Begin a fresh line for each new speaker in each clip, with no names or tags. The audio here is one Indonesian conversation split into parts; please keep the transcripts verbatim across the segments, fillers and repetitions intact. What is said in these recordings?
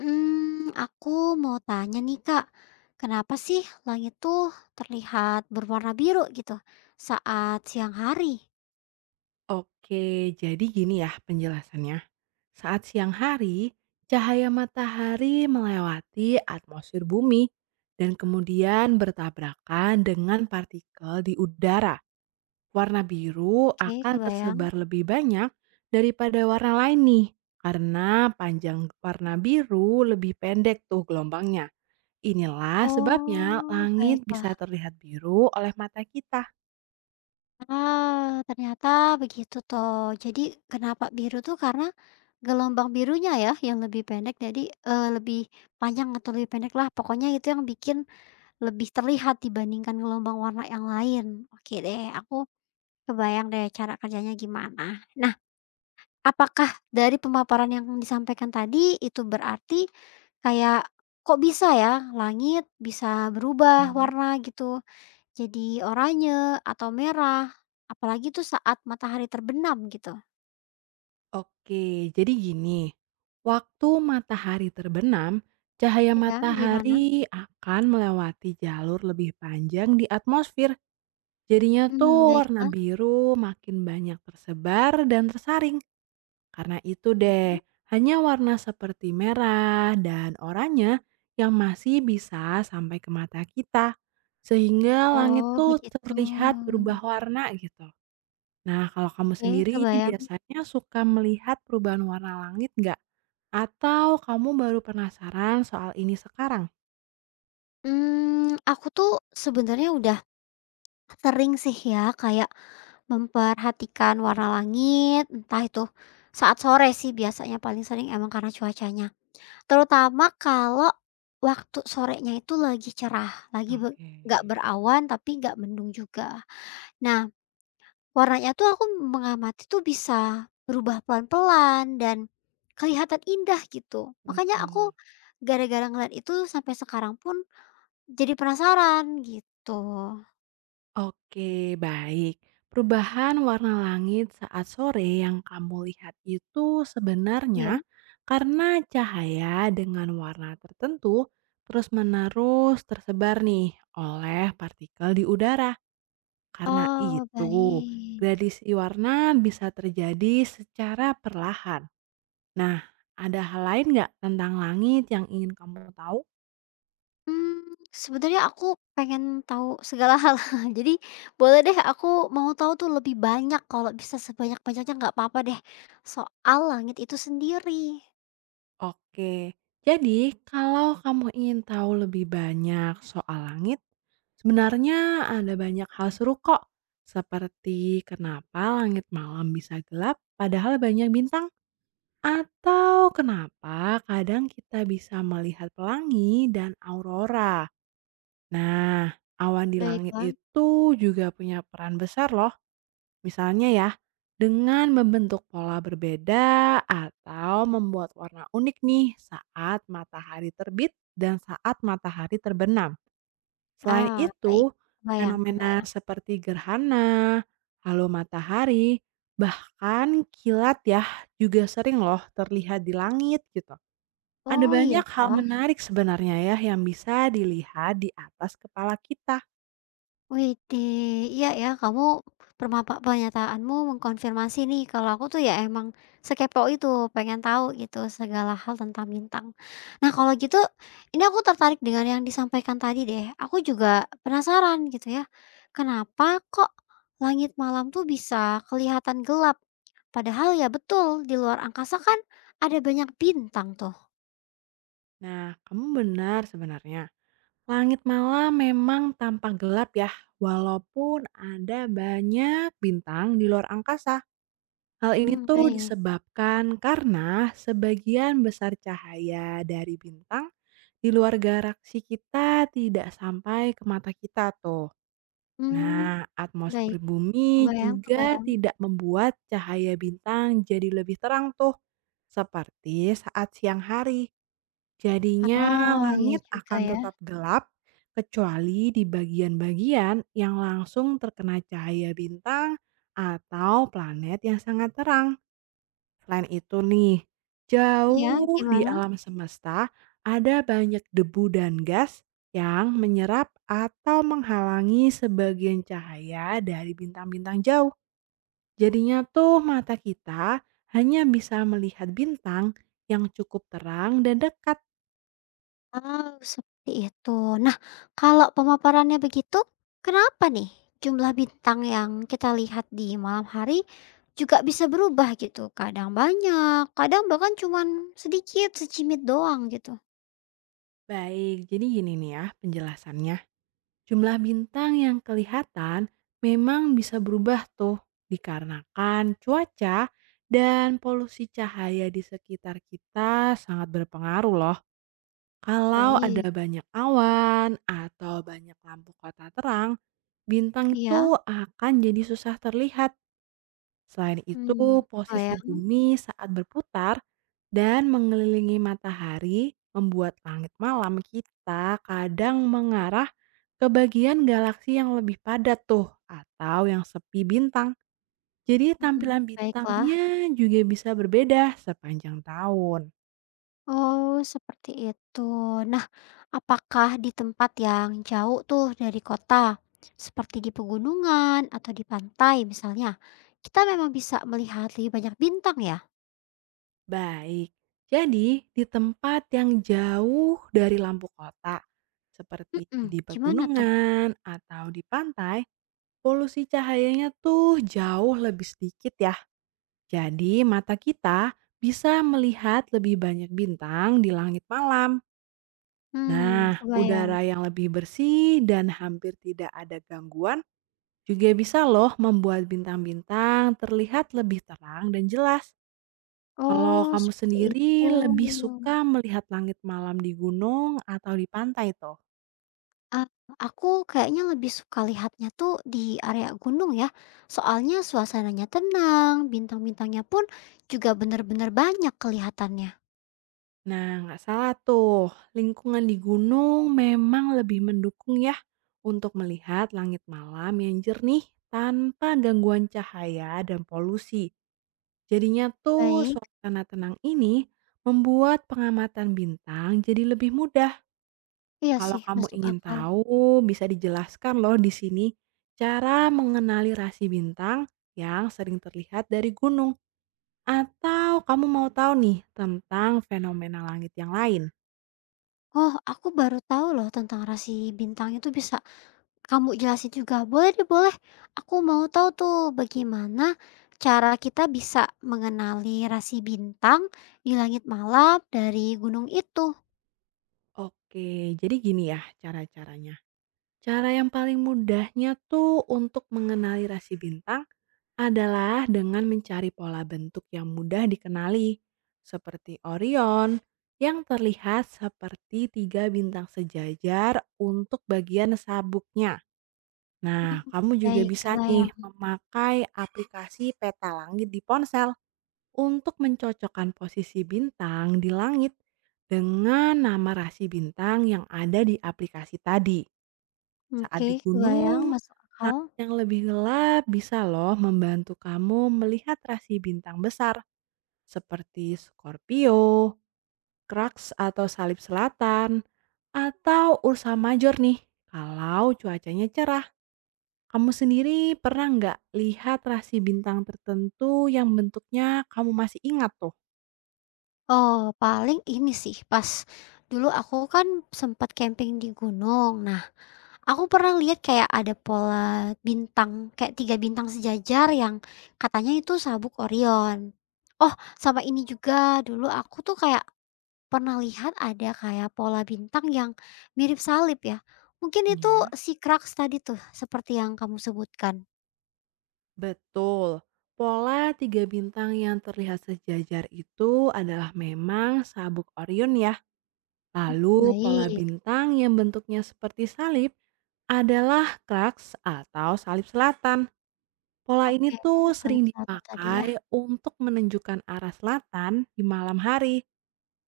Hmm, aku mau tanya nih Kak, kenapa sih langit tuh terlihat berwarna biru gitu saat siang hari?
Oke, jadi gini ya penjelasannya. Saat siang hari, cahaya matahari melewati atmosfer bumi dan kemudian bertabrakan dengan partikel di udara. Warna biru
Oke,
akan
kebayang.
tersebar lebih banyak daripada warna lain nih, karena panjang warna biru lebih pendek tuh gelombangnya. Inilah sebabnya
Oh,
langit
baiklah.
bisa terlihat biru oleh mata kita.
Ah, ternyata begitu toh. Jadi kenapa biru tuh karena gelombang birunya ya yang lebih pendek jadi, eee, lebih panjang atau lebih pendek lah pokoknya itu yang bikin lebih terlihat dibandingkan gelombang warna yang lain. Oke deh, aku kebayang deh cara kerjanya gimana. Apakah dari pemaparan yang disampaikan tadi, itu berarti kayak, kok bisa ya langit bisa berubah
Hmm.
warna gitu, jadi oranye atau merah, apalagi tuh saat matahari terbenam gitu?
Oke, jadi gini, waktu matahari terbenam, cahaya
Ya, gimana?
matahari akan melewati jalur lebih panjang di atmosfer. Jadinya
Mmm,
tuh warna
baiklah,
biru makin banyak tersebar dan tersaring. Karena itu deh,
mhm.
hanya warna seperti merah dan oranye yang masih bisa sampai ke mata kita. Sehingga langit
Oh,
tuh
begitu,
terlihat berubah warna gitu. Nah, kalau kamu
oke,
sendiri
kebayang.
biasanya suka melihat perubahan warna langit nggak? Atau kamu baru penasaran soal ini sekarang?
Mmm, aku tuh sebenarnya udah sering sih ya, kayak memperhatikan warna langit, entah itu saat sore sih biasanya paling sering emang karena cuacanya. Terutama kalau waktu sorenya itu lagi cerah, lagi be
Oke,
nggak berawan tapi nggak mendung juga. Nah, warnanya tuh aku mengamati tuh bisa berubah pelan-pelan dan kelihatan indah gitu. Makanya aku
betul.
gara-gara ngeliat itu sampai sekarang pun jadi penasaran gitu.
Oke, baik. Perubahan warna langit saat sore yang kamu lihat itu sebenarnya
Iya.
karena cahaya dengan warna tertentu terus-menerus tersebar nih oleh partikel di udara. Karena
Oh,
itu,
baik.
gradasi warna bisa terjadi secara perlahan. Nah, ada hal lain nggak tentang langit yang ingin kamu tahu?
Mmm, sebenarnya aku pengen tahu segala hal. Jadi boleh deh aku mau tahu tuh lebih banyak, kalau bisa sebanyak-banyaknya nggak apa-apa deh, soal langit itu sendiri.
Oke, jadi kalau kamu ingin tahu lebih banyak soal langit, sebenarnya ada banyak hal seru kok. Seperti kenapa langit malam bisa gelap padahal banyak bintang. Atau kenapa kadang kita bisa melihat pelangi dan aurora. Nah, awan di langit
Baiklah.
itu juga punya peran besar loh. Misalnya ya, dengan membentuk pola berbeda atau membuat warna unik nih saat matahari terbit dan saat matahari terbenam. Selain
Ah, baik.
itu,
Kebayang,
fenomena
kebayang.
seperti gerhana, halo matahari, bahkan kilat ya juga sering loh terlihat di langit gitu. Ada
Oh, iya
banyak hal
kah?
menarik sebenarnya ya yang bisa dilihat di atas kepala kita.
Widih, iya ya kamu permapa pernyataanmu mengkonfirmasi nih kalau aku tuh ya emang sekepo itu, pengen tahu gitu segala hal tentang bintang. Nah, kalau gitu, ini aku tertarik dengan yang disampaikan tadi deh, aku juga penasaran gitu ya, kenapa kok langit malam tuh bisa kelihatan gelap? Padahal ya betul, di luar angkasa kan ada banyak bintang tuh.
Nah, kamu benar sebenarnya. Langit malam memang tampak gelap ya, walaupun ada banyak bintang di luar angkasa. Hal ini
Hmm,
tuh
baik.
disebabkan karena sebagian besar cahaya dari bintang di luar galaksi kita tidak sampai ke mata kita tuh.
Hmm,
Nah,
baik.
atmosfer bumi
Kebayang,
juga
kebayang.
tidak membuat cahaya bintang jadi lebih terang tuh, seperti saat siang hari. Jadinya
Ah, ya
langit
juga
akan
ya.
tetap gelap, kecuali di bagian-bagian yang langsung terkena cahaya bintang atau planet yang sangat terang. Selain itu nih,
Iya,
jauh di
gimana?
alam semesta ada banyak debu dan gas yang menyerap atau menghalangi sebagian cahaya dari bintang-bintang jauh. Jadinya tuh mata kita hanya bisa melihat bintang yang cukup terang dan dekat.
Oh, seperti itu. Nah, kalau pemaparannya begitu, kenapa nih jumlah bintang yang kita lihat di malam hari juga bisa berubah gitu? Kadang banyak, kadang bahkan cuman sedikit, secimit doang gitu.
Baik, jadi gini nih ya penjelasannya. Jumlah bintang yang kelihatan memang bisa berubah tuh dikarenakan cuaca dan polusi cahaya di sekitar kita sangat berpengaruh loh. Kalau
Baik.
ada banyak awan atau banyak lampu kota terang, bintang
Iya.
itu akan jadi susah terlihat. Selain itu,
Hmm. Oh
posisi
ya.
bumi saat berputar dan mengelilingi matahari membuat langit malam kita kadang mengarah ke bagian galaksi yang lebih padat tuh atau yang sepi bintang. Jadi
Hmm,
tampilan
baiklah.
bintangnya juga bisa berbeda sepanjang tahun.
Oh, seperti itu. Nah, apakah di tempat yang jauh tuh dari kota, seperti di pegunungan atau di pantai misalnya, kita memang bisa melihat lebih banyak bintang ya?
Baik, jadi di tempat yang jauh dari lampu kota, seperti
Mm-mm.
di
Gimana tuh?
pegunungan atau di pantai, polusi cahayanya tuh jauh lebih sedikit ya. Jadi mata kita bisa melihat lebih banyak bintang di langit malam.
Hmm,
Nah,
kebayang.
udara yang lebih bersih dan hampir tidak ada gangguan juga bisa loh membuat bintang-bintang terlihat lebih terang dan jelas. Kalau
Oh,
kamu
seperti
sendiri
itu.
lebih suka melihat langit malam di gunung atau di pantai toh?
Ah, aku kayaknya lebih suka lihatnya tuh di area gunung ya. Soalnya suasananya tenang, bintang-bintangnya pun juga benar-benar banyak kelihatannya.
Nah, nggak salah tuh. Lingkungan di gunung memang lebih mendukung ya untuk melihat langit malam yang jernih tanpa gangguan cahaya dan polusi. Jadinya tuh
Baik,
suasana tenang ini membuat pengamatan bintang jadi lebih mudah.
iya
Kalau
sih,
kamu
masuk
ingin
akal.
tahu, bisa dijelaskan loh di sini cara mengenali rasi bintang yang sering terlihat dari gunung. Atau kamu mau tahu nih tentang fenomena langit yang lain?
Oh, aku baru tahu loh tentang rasi bintang itu bisa kamu jelasin juga. Boleh deh, boleh. Aku mau tahu tuh bagaimana cara kita bisa mengenali rasi bintang di langit malam dari gunung itu.
Oke, jadi gini ya cara-caranya. Cara yang paling mudahnya tuh untuk mengenali rasi bintang adalah dengan mencari pola bentuk yang mudah dikenali, seperti Orion yang terlihat seperti tiga bintang sejajar untuk bagian sabuknya.
Hmm,
Nah, kamu juga
baik,
bisa nih
kebayang.
memakai aplikasi peta langit di ponsel untuk mencocokkan posisi bintang di langit dengan nama rasi bintang yang ada di aplikasi tadi. Saat
Oke,
di
kebayang,
gunung,
masuk akal.
langit yang lebih gelap bisa loh membantu kamu melihat rasi bintang besar seperti Scorpio, Crux atau Salib Selatan, atau Ursa Major nih. Kalau cuacanya cerah, kamu sendiri pernah nggak lihat rasi bintang tertentu yang bentuknya kamu masih ingat tuh?
Oh, paling ini sih pas dulu aku kan sempat camping di gunung. Nah, aku pernah lihat kayak ada pola bintang, kayak tiga bintang sejajar yang katanya itu sabuk Orion. Oh, sama ini juga dulu aku tuh kayak pernah lihat ada kayak pola bintang yang mirip salib ya. Mungkin itu
Ya.
si Crux tadi tuh seperti yang kamu sebutkan.
Betul. Pola tiga bintang yang terlihat sejajar itu adalah memang sabuk Orion ya.
Hmm,
Lalu pola
baik.
bintang yang bentuknya seperti salib adalah Crux atau Salib Selatan. Pola ini
Oke,
tuh
salib
sering
selatan tadi ya.
dipakai untuk menunjukkan arah selatan di malam hari,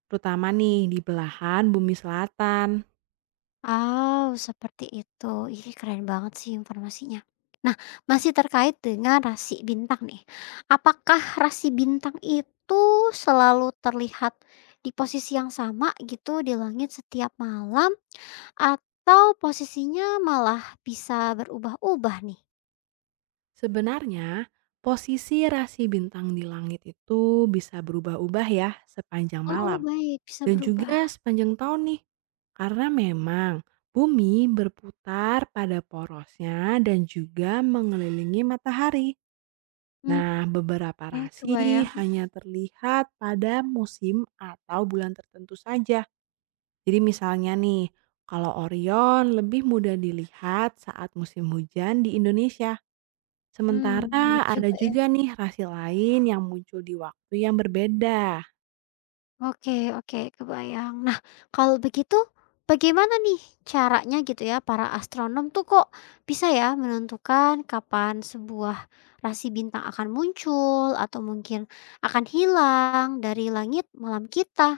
terutama nih di belahan bumi selatan.
Oh, seperti itu. Ih, keren banget sih informasinya. Nah, masih terkait dengan rasi bintang nih. Apakah rasi bintang itu selalu terlihat di posisi yang sama gitu di langit setiap malam atau posisinya malah bisa berubah-ubah nih?
Sebenarnya, posisi rasi bintang di langit itu bisa berubah-ubah ya sepanjang
Oh,
malam
baik, bisa
dan
berubah.
juga sepanjang tahun nih. Karena memang bumi berputar pada porosnya dan juga mengelilingi matahari.
Hmm,
Nah, beberapa
eh,
rasi
kebayang.
hanya terlihat pada musim atau bulan tertentu saja. Jadi misalnya nih, kalau Orion lebih mudah dilihat saat musim hujan di Indonesia.
Hmm,
Sementara
benar
ada
juga ya.
juga nih rasi lain yang muncul di waktu yang berbeda.
Oke, oke, kebayang. Nah, kalau begitu bagaimana nih caranya gitu ya para astronom tuh kok bisa ya menentukan kapan sebuah rasi bintang akan muncul atau mungkin akan hilang dari langit malam kita?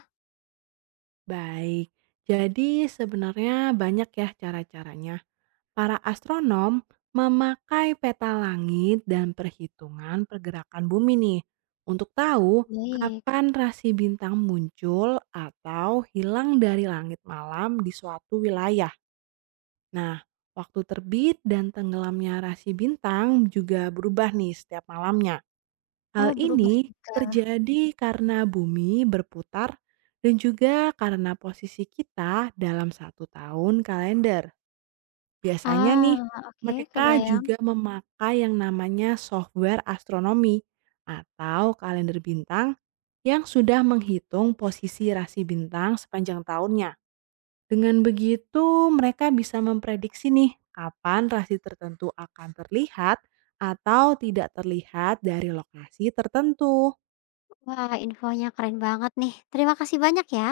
Baik, jadi sebenarnya banyak ya cara-caranya. Para astronom memakai peta langit dan perhitungan pergerakan bumi nih untuk tahu
Baik.
kapan rasi bintang muncul atau hilang dari langit malam di suatu wilayah. Nah, waktu terbit dan tenggelamnya rasi bintang juga berubah nih setiap malamnya. Hal
Oh, berubah
ini
juga.
terjadi karena bumi berputar dan juga karena posisi kita dalam satu tahun kalender. Biasanya nih,
Ah, oke,
mereka
kebayang.
juga memakai yang namanya software astronomi atau kalender bintang yang sudah menghitung posisi rasi bintang sepanjang tahunnya. Dengan begitu, mereka bisa memprediksi nih kapan rasi tertentu akan terlihat atau tidak terlihat dari lokasi tertentu.
Wah, infonya keren banget nih. Terima kasih banyak ya.